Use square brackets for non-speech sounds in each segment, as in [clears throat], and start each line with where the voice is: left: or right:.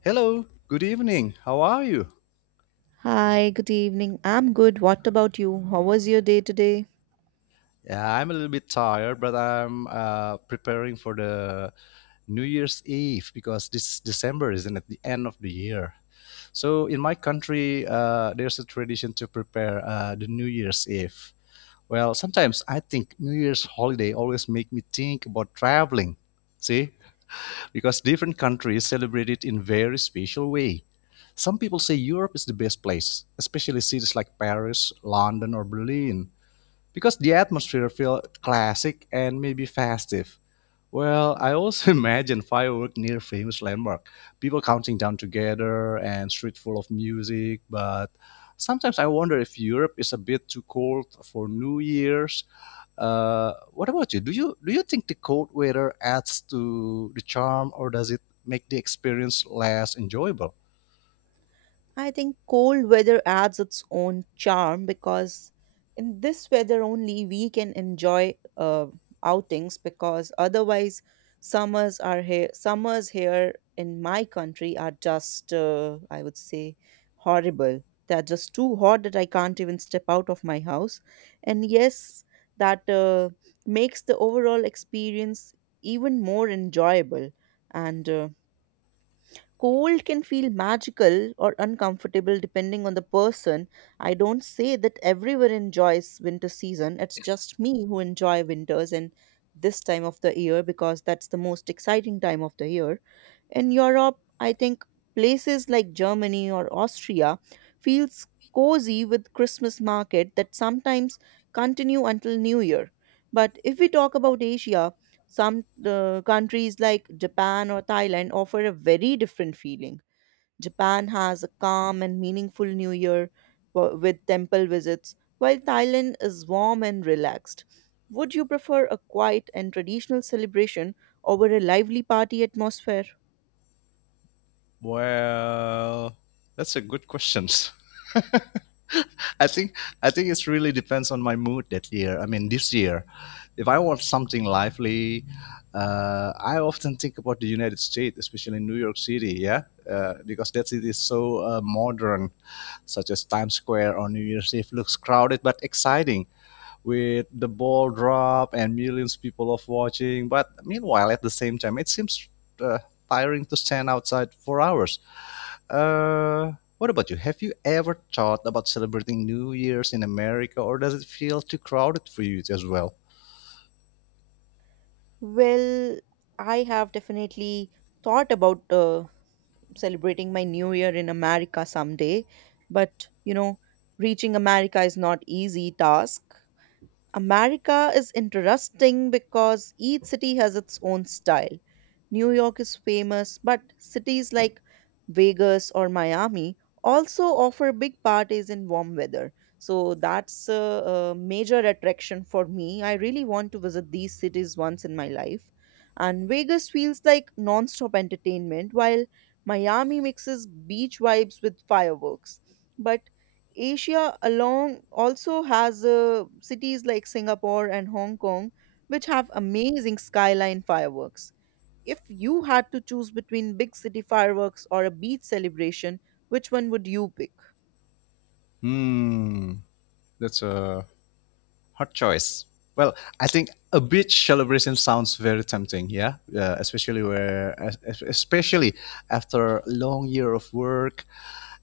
left: Hello, good evening. How are you?
right: Hi, good evening. I'm good. What about you? How was your day today?
left: Yeah, I'm a little bit tired, but I'm preparing for the New Year's Eve because this December isn't at the end of the year. So in my country, there's a tradition to prepare the New Year's Eve. Well, sometimes I think New Year's holiday always make me think about traveling. See, because different countries celebrate it in very special way. Some people say Europe is the best place, especially cities like Paris, London, or Berlin, because the atmosphere feel classic and maybe festive. Well, I also [laughs] imagine fireworks near famous landmark, people counting down together and street full of music. But sometimes I wonder if Europe is a bit too cold for New Year's. What about you? Do you think the cold weather adds to the charm, or does it make the experience less enjoyable?
right: I think cold weather adds its own charm because in this weather only we can enjoy outings because otherwise summers here in my country are just I would say horrible. They're just too hot that I can't even step out of my house. And yes, that makes the overall experience even more enjoyable. And cold can feel magical or uncomfortable depending on the person. I don't say that everyone enjoys winter season. It's just me who enjoy winters and this time of the year because that's the most exciting time of the year. In Europe, I think places like Germany or Austria feels cozy with Christmas market that sometimes continue until New Year. But if we talk about Asia, some countries like Japan or Thailand offer a very different feeling. Japan has a calm and meaningful New Year with temple visits, while Thailand is warm and relaxed. Would you prefer a quiet and traditional celebration over a lively party atmosphere?
left: Well, that's a good question. [laughs] I think I think it really depends on my mood that year. I mean, this year, if I want something lively, I often think about the United States, especially New York City. Yeah, because that city is so modern, such as Times Square on New Year's Eve looks crowded but exciting, with the ball drop and millions of people of watching. But meanwhile, at the same time, it seems uh, tiring to stand outside for hours. What about you? Have you ever thought about celebrating New Year's in America, or does it feel too crowded for you as well?
right: Well, I have definitely thought about celebrating my New Year in America someday, but reaching America is not easy task. America is interesting because each city has its own style. New York is famous, but cities like Vegas or Miami also offer big parties in warm weather. So that's a major attraction for me. I really want to visit these cities once in my life. And Vegas feels like non-stop entertainment, while Miami mixes beach vibes with fireworks. But Asia alone also has cities like Singapore and Hong Kong, which have amazing skyline fireworks. If you had to choose between big city fireworks or a beach celebration, which one would you pick?
left: Hmm, that's a hard choice. Well, I think a beach celebration sounds very tempting. Yeah, especially where, es- es- especially after a long year of work,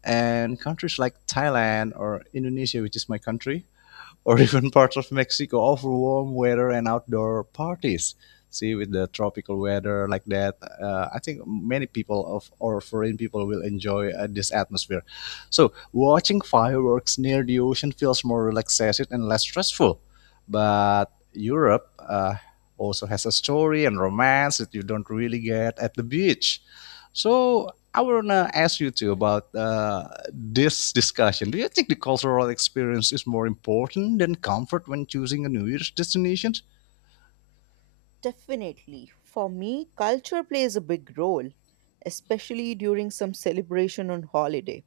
left: and countries like Thailand or Indonesia, which is my country, or [laughs] even parts of Mexico offer warm weather and outdoor parties. See, with the tropical weather like that, I think many people of or foreign people will enjoy this atmosphere. So, watching fireworks near the ocean feels more relaxed and less stressful. But Europe also has a story and romance that you don't really get at the beach. So I wanna ask you too about this discussion. Do you think the cultural experience is more important than comfort when choosing a New Year's destination?
right: Definitely. For me, culture plays a big role, especially during some celebration on holiday.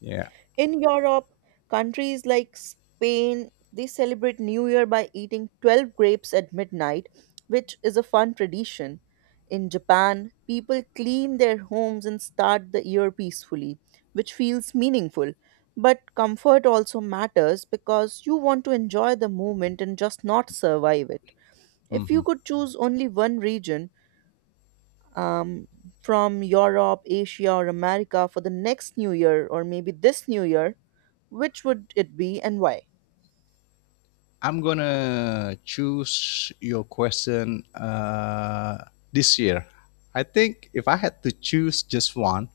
left: Yeah.
right: In Europe, countries like Spain, they celebrate New Year by eating 12 grapes at midnight, which is a fun tradition. In Japan, people clean their homes and start the year peacefully, which feels meaningful. But comfort also matters because you want to enjoy the moment and just not survive it. If
left: Hmm.
right: you could choose only one region, um, from Europe, Asia, or America for the next New Year, or maybe this New Year, which would it be and why?
left: I'm gonna choose your question this year. I think if I had to choose just one,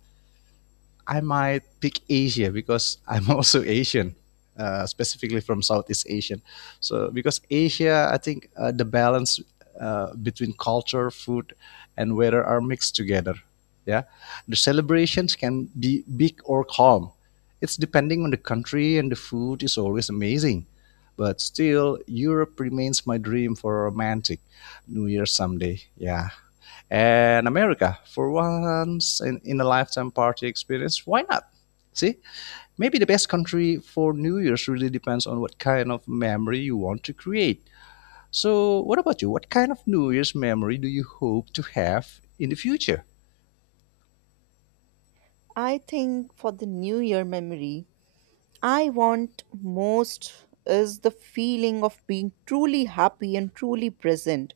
left: I might pick Asia because [laughs] I'm also Asian, specifically from Southeast Asian. So because Asia, I think the balance between culture, food, and weather are mixed together. Yeah, the celebrations can be big or calm. It's depending on the country, and the food is always amazing. But still, Europe remains my dream for a romantic New Year someday. Yeah, and America for once in a lifetime party experience. Why not? See, maybe the best country for New Year's really depends on what kind of memory you want to create. So, what about you? What kind of New Year's memory do you hope to have in the future?
right: I think for the New Year memory, I want most is the feeling of being truly happy and truly present,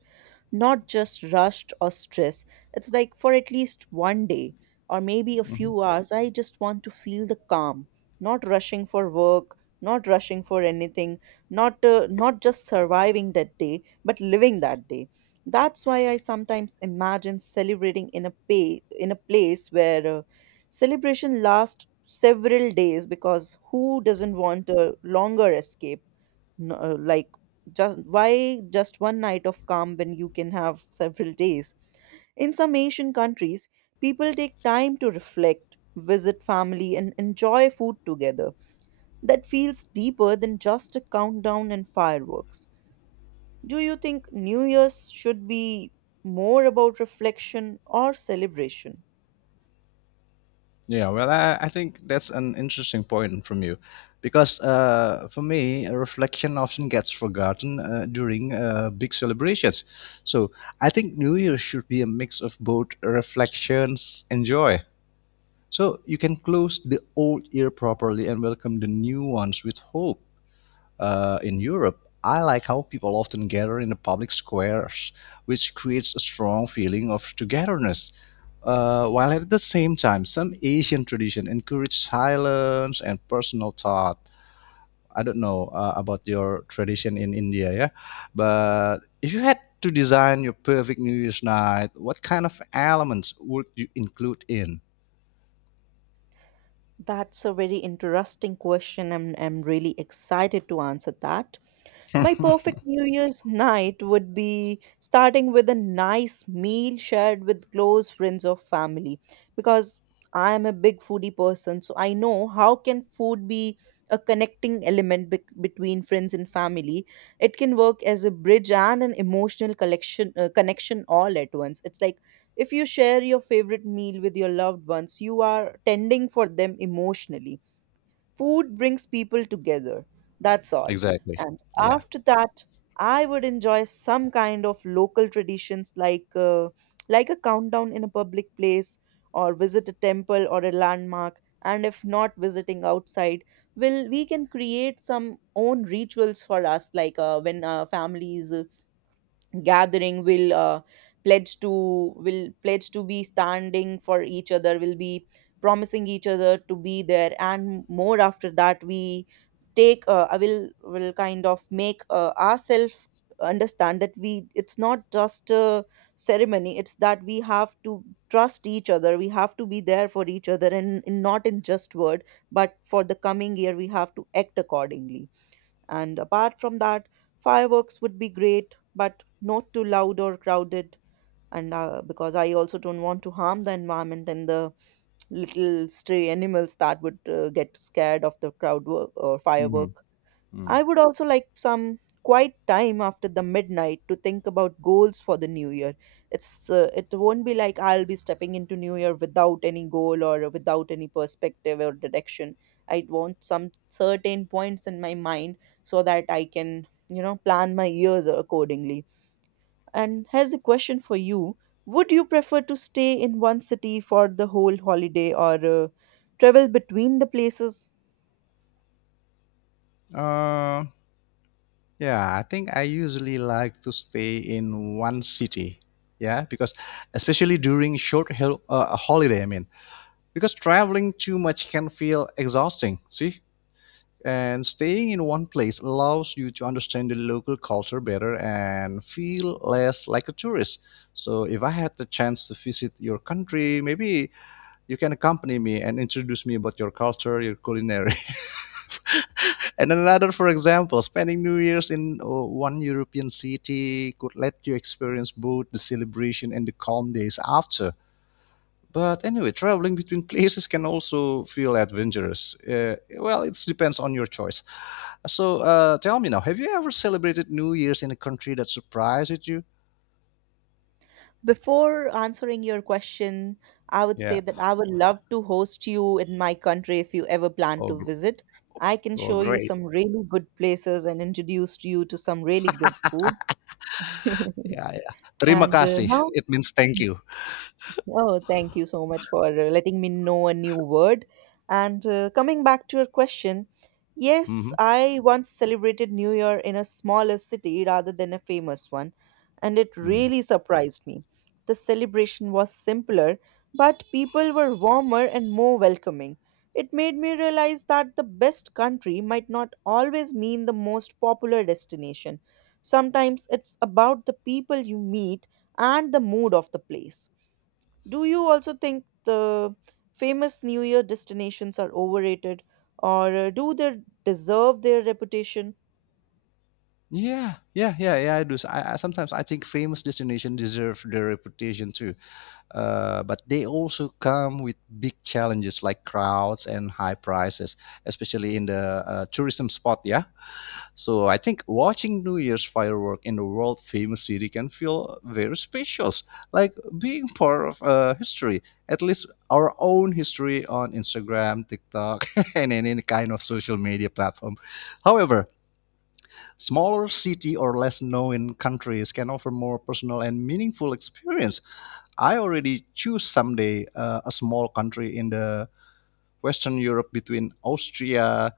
right: not just rushed or stress. It's like for at least one day or maybe a
left: Mhm.
right: few hours, I just want to feel the calm, not rushing for work, not rushing for anything, not just surviving that day, but living that day. That's why I sometimes imagine celebrating in a place where celebration lasts several days because who doesn't want a longer escape? Like just why just one night of calm when you can have several days? In some Asian countries, people take time to reflect, visit family, and enjoy food together. That feels deeper than just a countdown and fireworks. Do you think New Year's should be more about reflection or celebration?
left: Yeah, well, I think that's an interesting point from you, because for me, a reflection often gets forgotten during big celebrations. So I think New Year should be a mix of both reflections and joy. So you can close the old year properly and welcome the new ones with hope. In Europe, I like how people often gather in the public squares, which creates a strong feeling of togetherness while at the same time, some Asian tradition encourage silence and personal thought. I don't know about your tradition in India, yeah, but if you had to design your perfect New Year's night, what kind of elements would you include in?
right: That's a very interesting question, and I'm really excited to answer that. My perfect New Year's night would be starting with a nice meal shared with close friends or family because I am a big foodie person, so I know how can food be a connecting element bec between friends and family. It can work as a bridge and an emotional collection connection all at once. It's like if you share your favorite meal with your loved ones, you are tending for them emotionally. Food brings people together. That's all.
left: Exactly.
right: And
left: Yeah.
right: after that, I would enjoy some kind of local traditions like a countdown in a public place or visit a temple or a landmark, and if not visiting outside, will we can create some own rituals for us like when families gathering pledge to will pledge to be standing for each other, will be promising each other to be there, and more. After that, we take I will kind of make ourselves understand that, we it's not just a ceremony, it's that we have to trust each other, we have to be there for each other, and not in just word, but for the coming year we have to act accordingly. And apart from that, fireworks would be great, but not too loud or crowded. And because I also don't want to harm the environment and the little stray animals that would get scared of the crowd work or firework.
left: Hmm.
right: I would also like some quiet time after the midnight to think about goals for the new year. It won't be like I'll be stepping into new year without any goal or without any perspective or direction. I want some certain points in my mind so that I can plan my years accordingly. And here's a question for you. Would you prefer to stay in one city for the whole holiday or travel between the places?
left: Uh, yeah, I think I usually like to stay in one city. Yeah, because especially during short holiday, I mean, because traveling too much can feel exhausting, see, and staying in one place allows you to understand the local culture better and feel less like a tourist. So if I had the chance to visit your country, maybe you can accompany me and introduce me about your culture, your culinary, [laughs] and another, for example, spending new year's in one european city could let you experience both the celebration and the calm days after. But anyway, traveling between places can also feel adventurous. Well, it depends on your choice. So tell me now, have you ever celebrated New Year's in a country that surprised you?
right: Before answering your question, I would
left: Yeah.
right: say that I would love to host you in my country if you ever plan
left: Oh,
right: to
left: gr-
right: visit. I can
left: oh,
right: show you
left: great.
right: some really good places and introduce you to some really good food. [laughs]
left: Yeah, yeah. Terima
right: And
left: kasih.
right: now,
left: It means thank you.
right: oh, thank you so much for letting me know a new word. And coming back to your question, yes,
left: Hmm.
right: I once celebrated New Year in a smaller city rather than a famous one, and it really surprised me. The celebration was simpler, but people were warmer and more welcoming. It made me realize that the best country might not always mean the most popular destination. Sometimes it's about the people you meet and the mood of the place. Do you also think the famous New Year destinations are overrated or do they deserve their reputation?
left: Yeah, yeah, yeah, yeah, I do. So, I sometimes I think famous destinations deserve their reputation too, but they also come with big challenges like crowds and high prices, especially in the tourism spot. Yeah. So I think watching New Year's firework in the world famous city can feel very special, like being part of history, at least our own history on Instagram, TikTok, [laughs] and any kind of social media platform. However, smaller city or less known countries can offer more personal and meaningful experience. I already choose someday a small country in the Western Europe between Austria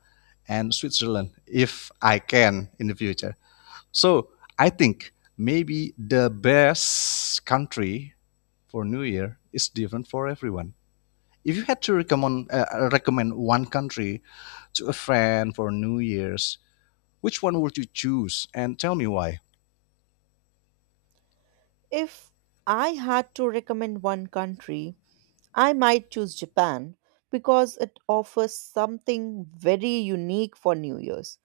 left: and Switzerland if I can in the future. So I think maybe the best country for New Year is different for everyone. If you had to recommend one country to a friend for New Year's, which one would you choose, and tell me why?
right: If I had to recommend one country, I might choose Japan because it offers something very unique for New Year's.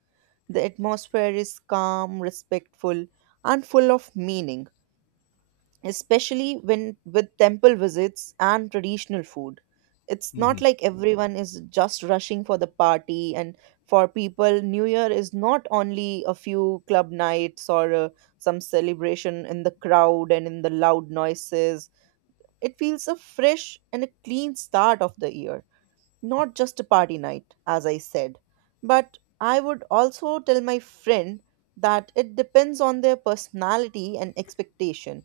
right: The atmosphere is calm, respectful, and full of meaning, especially when with temple visits and traditional food. It's not
left: Mhm.
right: like everyone is just rushing for the party, and for people, New Year is not only a few club nights or some celebration in the crowd and in the loud noises. It feels a fresh and a clean start of the year, not just a party night, as I said. But I would also tell my friend that it depends on their personality and expectation,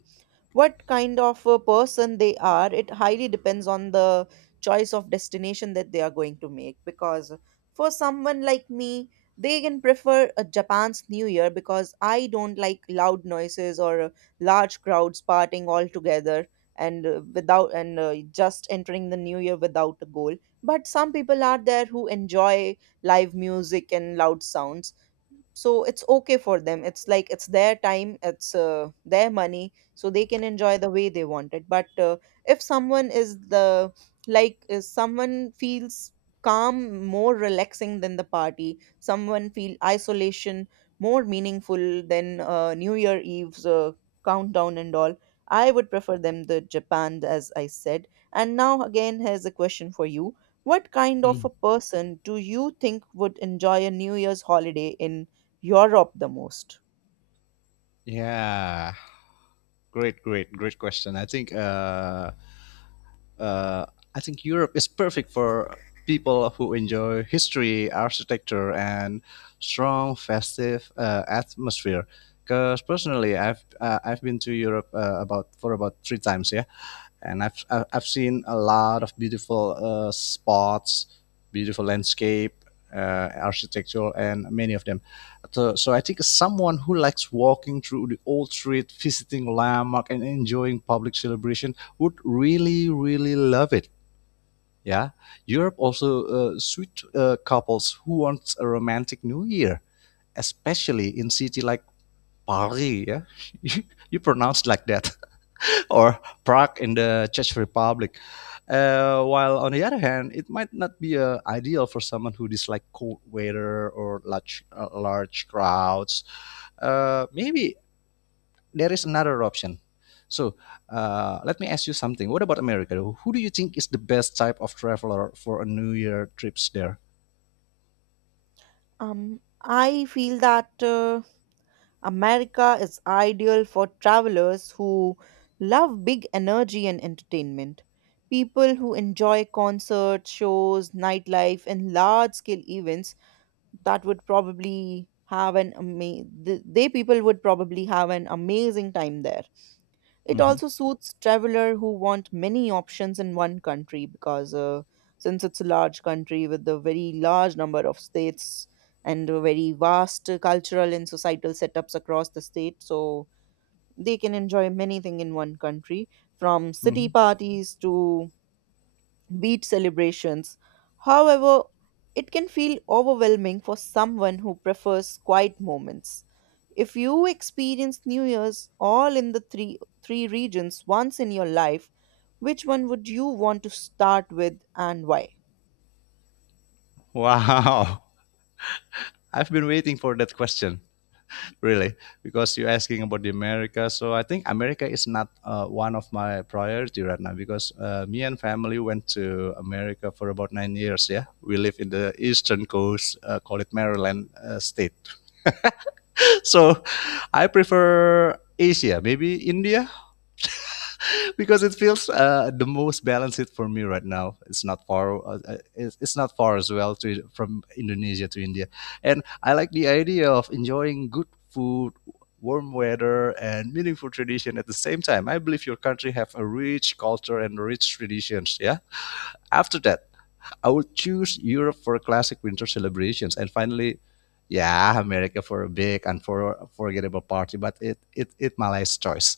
right: what kind of a person they are. It highly depends on the choice of destination that they are going to make, because for someone like me, they can prefer a Japan's New Year because I don't like loud noises or large crowds partying all together and without and just entering the new year without a goal. But some people are there who enjoy live music and loud sounds, so it's okay for them. It's like it's their time, it's their money, so they can enjoy the way they want it. But if someone is the like is someone feels calm, more relaxing than the party, someone feel isolation more meaningful than new year eve's countdown and all, I would prefer them the Japan, as I said. And now, again, here's a question for you. What kind of
left: Mm.
right: a person do you think would enjoy a new year's holiday in Europe the most?
left: Yeah, great, great, great question. Uh, I think Europe is perfect for people who enjoy history, architecture, and strong festive atmosphere. Because personally, I've been to Europe about for about three times. Yeah, and I've seen a lot of beautiful spots, beautiful landscape, architecture, and many of them. So I think someone who likes walking through the old street, visiting landmark, and enjoying public celebration would really really love it. Yeah, Europe also suit couples who want a romantic New Year, especially in city like Paris. Yeah, [laughs] you, you pronounce like that, or Prague in the Czech Republic. While on the other hand, it might not be ideal for someone who dislikes cold weather or large crowds. Maybe there is another option. So let me ask you something. What about America? Who do you think is the best type of traveler for a New Year trips there?
right: Um i feel that America is ideal for travelers who love big energy and entertainment. People who enjoy concerts, shows, nightlife, and large scale events that would probably have an amazing, they people would probably have an amazing time there. It
left: Hmm.
right: also suits traveler who want many options in one country because since it's a large country with a very large number of states and a very vast cultural and societal setups across the state, so they can enjoy many things in one country from
left: Hmm.
right: city parties to beach celebrations. However, it can feel overwhelming for someone who prefers quiet moments. If you experience New Year's all in the three regions once in your life, which one would you want to start with and why?
left: Wow, [laughs] I've been waiting for that question. Really, because you're asking about the america. So I think america is not one of my priority right now because me and family went to america for about 9 years. Yeah, we live in the eastern coast, call it maryland state. [laughs] So I prefer asia, maybe india, [laughs] because it feels the most balanced it for me right now. It's not far. It's not far as well to from Indonesia to India, and I like the idea of enjoying good food, warm weather, and meaningful tradition at the same time. I believe your country have a rich culture and rich traditions. Yeah. After that, I would choose Europe for classic winter celebrations, and finally. Yeah, America for a big and for forgettable party, but it my last choice.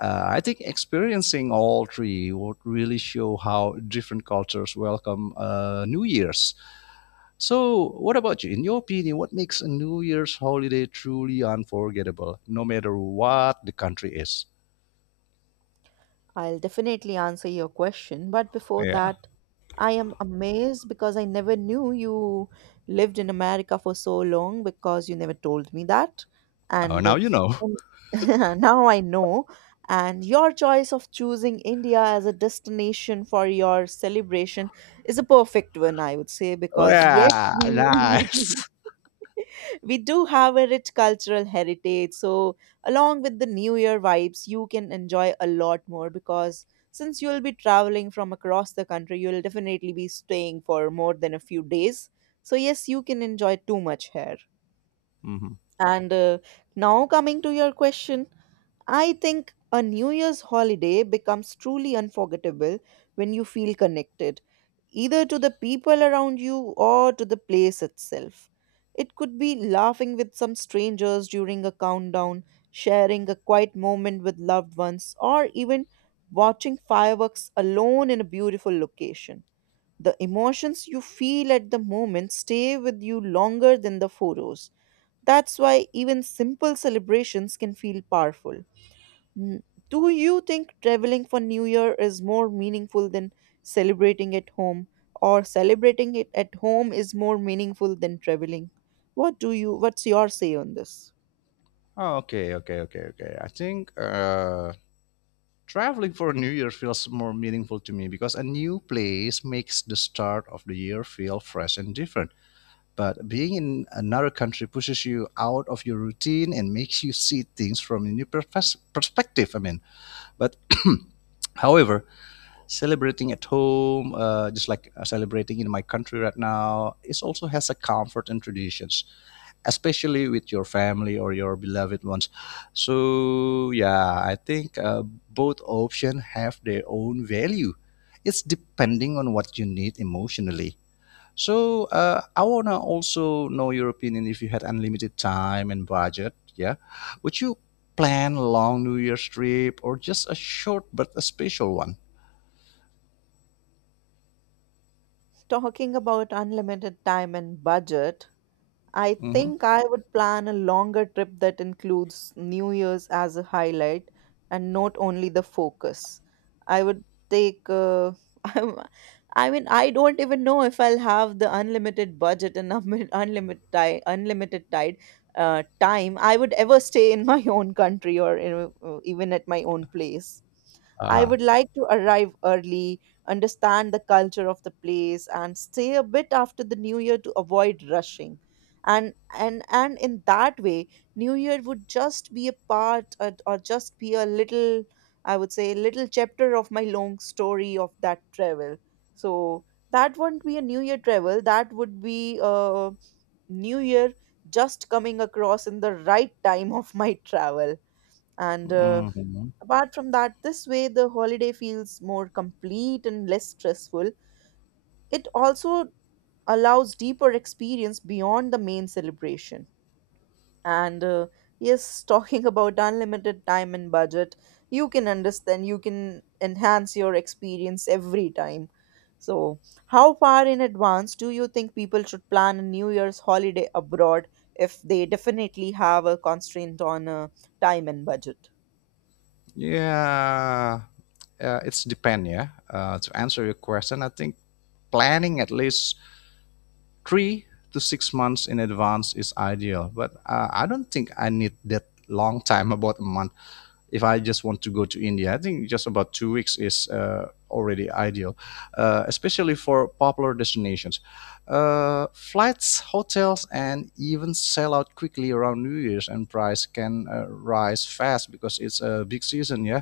left: I think experiencing all three would really show how different cultures welcome New Year's. So, what about you? In your opinion, what makes a New Year's holiday truly unforgettable, no matter what the country is?
right: I'll definitely answer your question, but before
left: Yeah.
right: that, I am amazed because I never knew you lived in America for so long because you never told me that.
left: Oh,
right: And
left: now you know. [laughs]
right: um, [laughs] Now I know. And your choice of choosing India as a destination for your celebration is a perfect one, I would say, because yes,
left: Yeah.
right: we
left: Nice.
right: [laughs] we do have a rich cultural heritage, so along with the new year vibes you can enjoy a lot more because since you'll be traveling from across the country, you'll definitely be staying for more than a few days. So yes, you can enjoy too much here.
left: Hmm.
right: And Now coming to your question, I think a New Year's holiday becomes truly unforgettable when you feel connected, either to the people around you or to the place itself. It could be laughing with some strangers during a countdown, sharing a quiet moment with loved ones, or even watching fireworks alone in a beautiful location. The emotions you feel at the moment stay with you longer than the photos. That's why even simple celebrations can feel powerful. Mm. Do you think traveling for New Year is more meaningful than celebrating at home, or celebrating it at home is more meaningful than traveling? What's your say on this?
left: Oh, okay. Okay. Okay. Okay. I think. Traveling for New Year feels more meaningful to me because a new place makes the start of the year feel fresh and different. But being in another country pushes you out of your routine and makes you see things from a new perspective. I mean, but [clears throat] however, celebrating at home, just like celebrating in my country right now, it also has a comfort and traditions, especially with your family or your beloved ones. So yeah, I think both options have their own value. It's depending on what you need emotionally. So I wanna also know your opinion, if you had unlimited time and budget, yeah, would you plan a long New Year's trip or just a short but a special one?
right: Talking about unlimited time and budget, I
left: Hmm.
right: think I would plan a longer trip that includes New Year's as a highlight and not only the focus. I would take, [laughs] I'm, I mean, I don't even know if I'll have the unlimited budget and [laughs] unlimited time, time I would ever stay in my [laughs] own country or even at my own place. I
left: Uh-huh.
right: would like to arrive early, understand the culture of the place, and stay a bit after the new year to avoid rushing, and and in that way, new year would just be a part, or just be a little, I would say, little chapter of my long story of that travel. So that wouldn't be a new year travel, that would be a new year just coming across in the right time of my travel. And
left: Hmm.
right: Apart from that, this way the holiday feels more complete and less stressful. It also allows deeper experience beyond the main celebration. And Yes, [laughs] talking about unlimited time and budget, you can understand, you can enhance your experience every time. So how far in advance do you think people should plan a new year's holiday abroad if they definitely have a constraint on time and budget?
left: Yeah, it's depend. Yeah, to answer your question, I think planning at least 3 to 6 months in advance is ideal. But I don't think I need that long time, [laughs] about a month. If I just want to go to India, I think just about 2 weeks is already ideal, especially for popular destinations. Flights, hotels, and even sell out quickly around New Year's, and price can rise fast because it's a big season, yeah,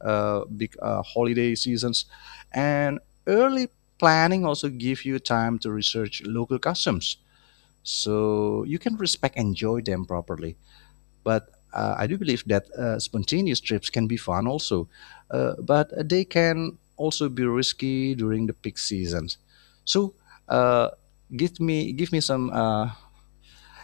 left: big holiday seasons, and early planning also give you time to research local customs so you can respect and enjoy them properly. But I do believe that spontaneous trips can be fun also, but they can also be risky during the peak seasons. So, uh, give me some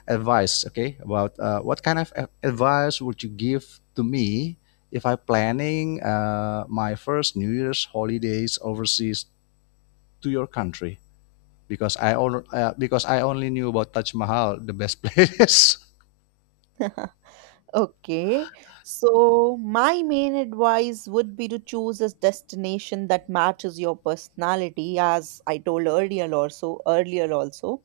left: advice, okay? About what kind of advice would you give to me if I'm planning my first New Year's holidays overseas to your country? Because I only knew about Taj Mahal, the best [laughs] place.
right: Okay, so my main advice would be to choose a destination that matches your personality, as I told earlier, also.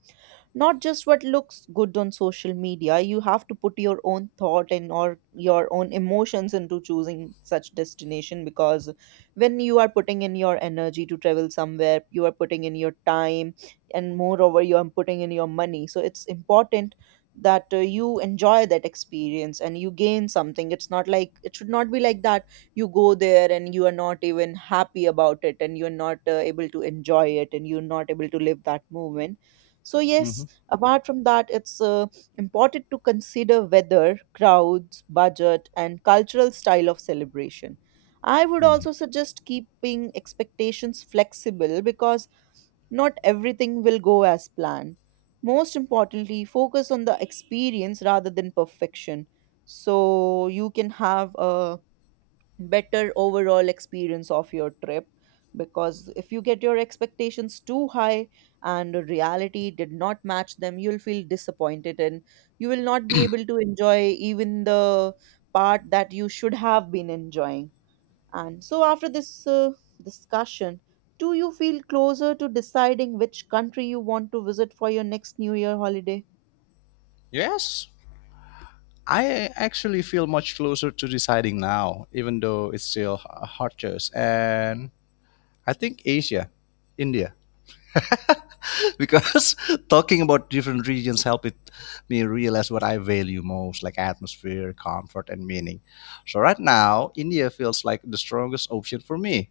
right: Not just what looks good on social media. You have to put your own thought and or your own emotions into choosing such destination, because when you are putting in your energy to travel somewhere, you are putting in your time, and moreover you are putting in your money, so it's important that you enjoy that experience and you gain something. It's not like, it should not be like that, you go there and you are not even happy about it and you're not able to enjoy it and you're not able to live that moment. So yes,
left: Mhm.
right: apart from that, it's important to consider weather, crowds, budget, and cultural style of celebration. I would
left: Mhm.
right: also suggest keeping expectations flexible because not everything will go as planned. Most importantly, focus on the experience rather than perfection, so you can have a better overall experience of your trip, because if you get your expectations too high and the reality did not match them, you'll feel disappointed and you will not be able to enjoy even the part that you should have been enjoying. And so after this discussion, do you feel closer to deciding which country you want to visit for your next new year holiday?
left: Yes, I actually feel much closer to deciding now, even though it's still a hard choice. And I think Asia, India, [laughs] because [laughs] talking about different regions helped it, me realize what I value most, like atmosphere, comfort, and meaning. So right now, India feels like the strongest option for me.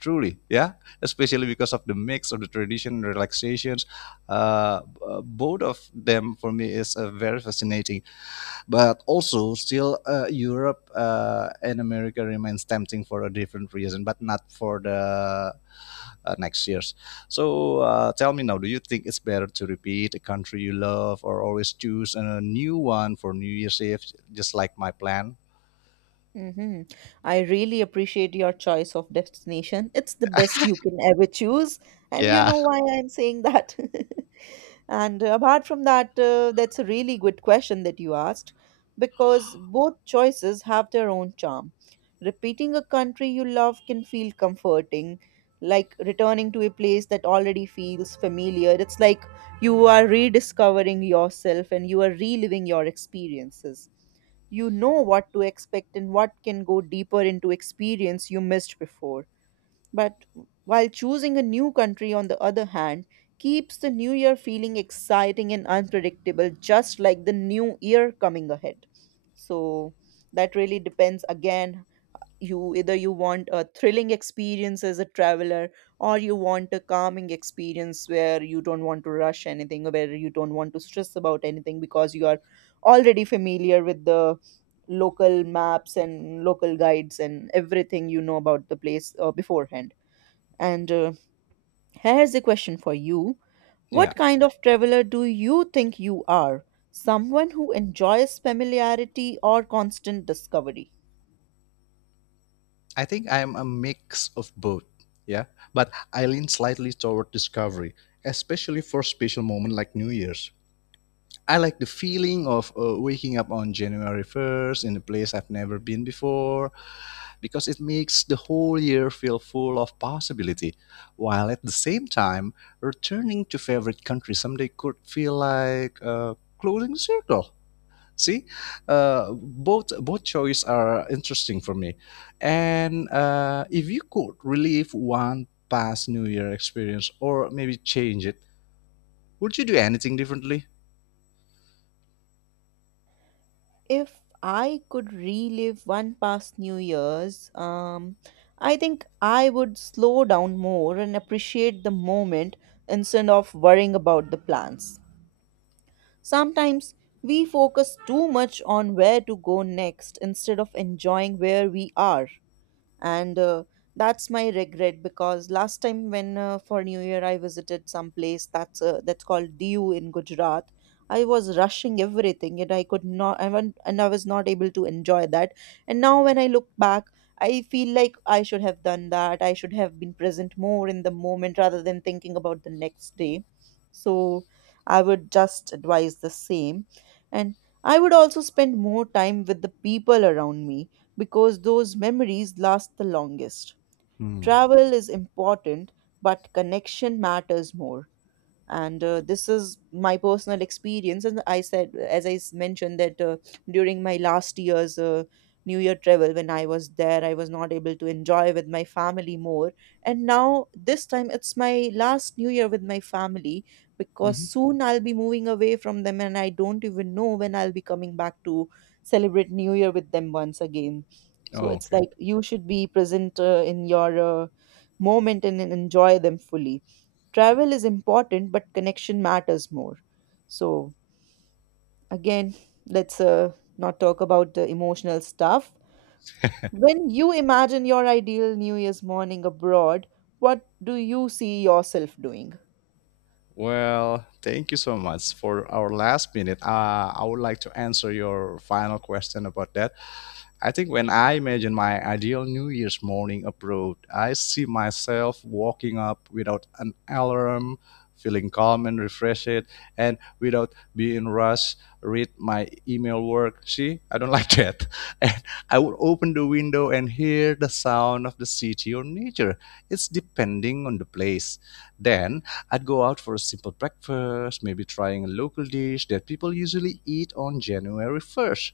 left: Truly, yeah, especially because of the mix of the tradition and relaxations. Both of them for me is a very fascinating but also still Europe and America remains tempting for a different reason, but not for the next years. So tell me now, do you think it's better to repeat a country you love or always choose a new one for New Year's Eve, just like my plan?
right: Mm-hmm. I really appreciate your choice of destination. It's the best you can ever choose. And you
left: Yeah.
right: know why I'm saying that? [laughs] And apart from that, that's a really good question that you asked, because both choices have their own charm. Repeating a country you love can feel comforting, like returning to a place that already feels familiar. It's like you are rediscovering yourself and you are reliving your experiences. You know what to expect and what can go deeper into experience you missed before. But while choosing a new country, on the other hand, keeps the new year feeling exciting and unpredictable, just like the new year coming ahead. So that really depends again. You either you want a thrilling experience as a traveler, or you want a calming experience where you don't want to rush anything, where you don't want to stress about anything, because you are already familiar with the local maps and local guides and everything you know about the place beforehand. And Here's a question for you.
left: Yeah.
right: What kind of traveler do you think you are? Someone who enjoys familiarity or constant discovery?
left: I think I'm a mix of both. Yeah. But I lean slightly toward discovery, especially for special moment like New Year's. I like the feeling of waking up on January 1st in a place I've never been before because it makes the whole year feel full of possibility, while at the same time, returning to favorite country someday could feel like closing circle. See, both choices are interesting for me, and if you could relive one past New Year experience or maybe change it, would you do anything differently?
right: If I could relive one past New Year's, I think I would slow down more and appreciate the moment instead of worrying about the plans. Sometimes we focus too much on where to go next instead of enjoying where we are, and that's my regret, because last time when for new year I visited some place that's called Diu in Gujarat. I was rushing everything and I could not I went, and I was not able to enjoy that. And now when I look back, I feel like I should have been present more in the moment rather than thinking about the next day. So I would just advise the same. And I would also spend more time with the people around me, because those memories last the longest.
left: Hmm.
right: Travel is important, but connection matters more. And This is my personal experience, and I said, as mentioned, that during my last year's new year travel, when I was there, I was not able to enjoy with my family more. And now this time it's my last new year with my family, because
left: Mhm.
right: soon I'll be moving away from them and I don't even know when I'll be coming back to celebrate new year with them once again. So
left: Oh,
right: it's
left: okay.
right: like you should be present in your moment, and enjoy them fully. Travel is important, but connection matters more. So, again, let's not talk about the emotional stuff. When you imagine your ideal New Year's morning abroad, what do you see yourself doing?
left: Well, thank you so much for our last minute. I would like to answer your final question about that. I think when I imagine my ideal New Year's morning abroad, I see myself walking up without an alarm, feeling calm and refreshed, and without being rushed, read my email work. See, I don't [laughs] like that. And I would open the window and hear the sound of the city or nature. It's depending on the place. Then I'd go out for a simple breakfast, maybe trying a local dish that people usually eat on January 1st,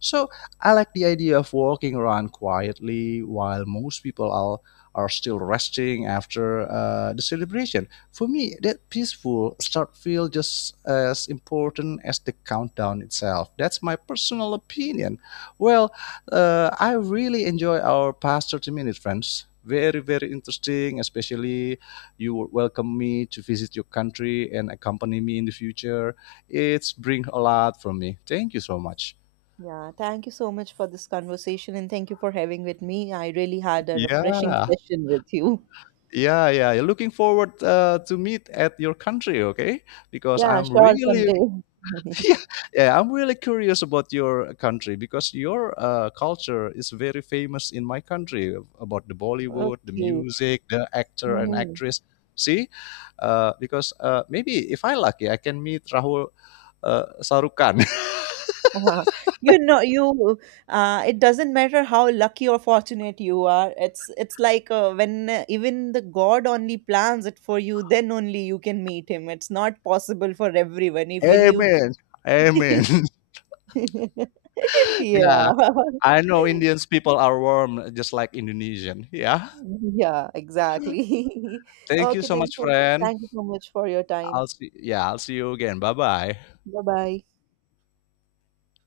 left: so I like the idea of walking around quietly while most people are still resting after the celebration. For me, that peaceful start feels just as important as the countdown itself. That's my personal opinion. Well, I really enjoy our past 30 minutes, friends. Very, very interesting, especially you would welcome me to visit your country and accompany me in the future. It's bring a lot from me. Thank you so much.
right: Yeah, thank you so much for this conversation and thank you for having with me. I really had a refreshing
left: Yeah,
right: session with you.
left: yeah, yeah. Looking forward to meet at your country, okay? Because
right: Yeah,
left: I'm
right: sure,
left: really,
right: someday.
left: [laughs]
right: [laughs]
left: yeah, yeah, I'm really curious about your country because your culture is very famous in my country about the Bollywood, the
right: Okay.
left: music, the actor and
right: Mhm.
left: actress. See, because maybe if I lucky, I can meet Rahul Sarukan.
right: Uh-huh. You know, you It doesn't matter how lucky or fortunate you are. It's like when even the God only plans it for you, then only you can meet him. It's not possible for everyone.
left: [laughs]
right: Even you,
left: Amen.
right: [laughs]
left: Amen. [laughs] yeah,
right: yeah, [laughs]
left: I know Indians people are warm, just like Indonesian. Yeah.
right: yeah, exactly. [laughs]
left: Thank you
right: Okay,
left: so
right: then.
left: much,
right: So
left: friend.
right: thank you so much for your time.
left: I'll see. Yeah, I'll see you again. Bye bye.
right: Bye bye.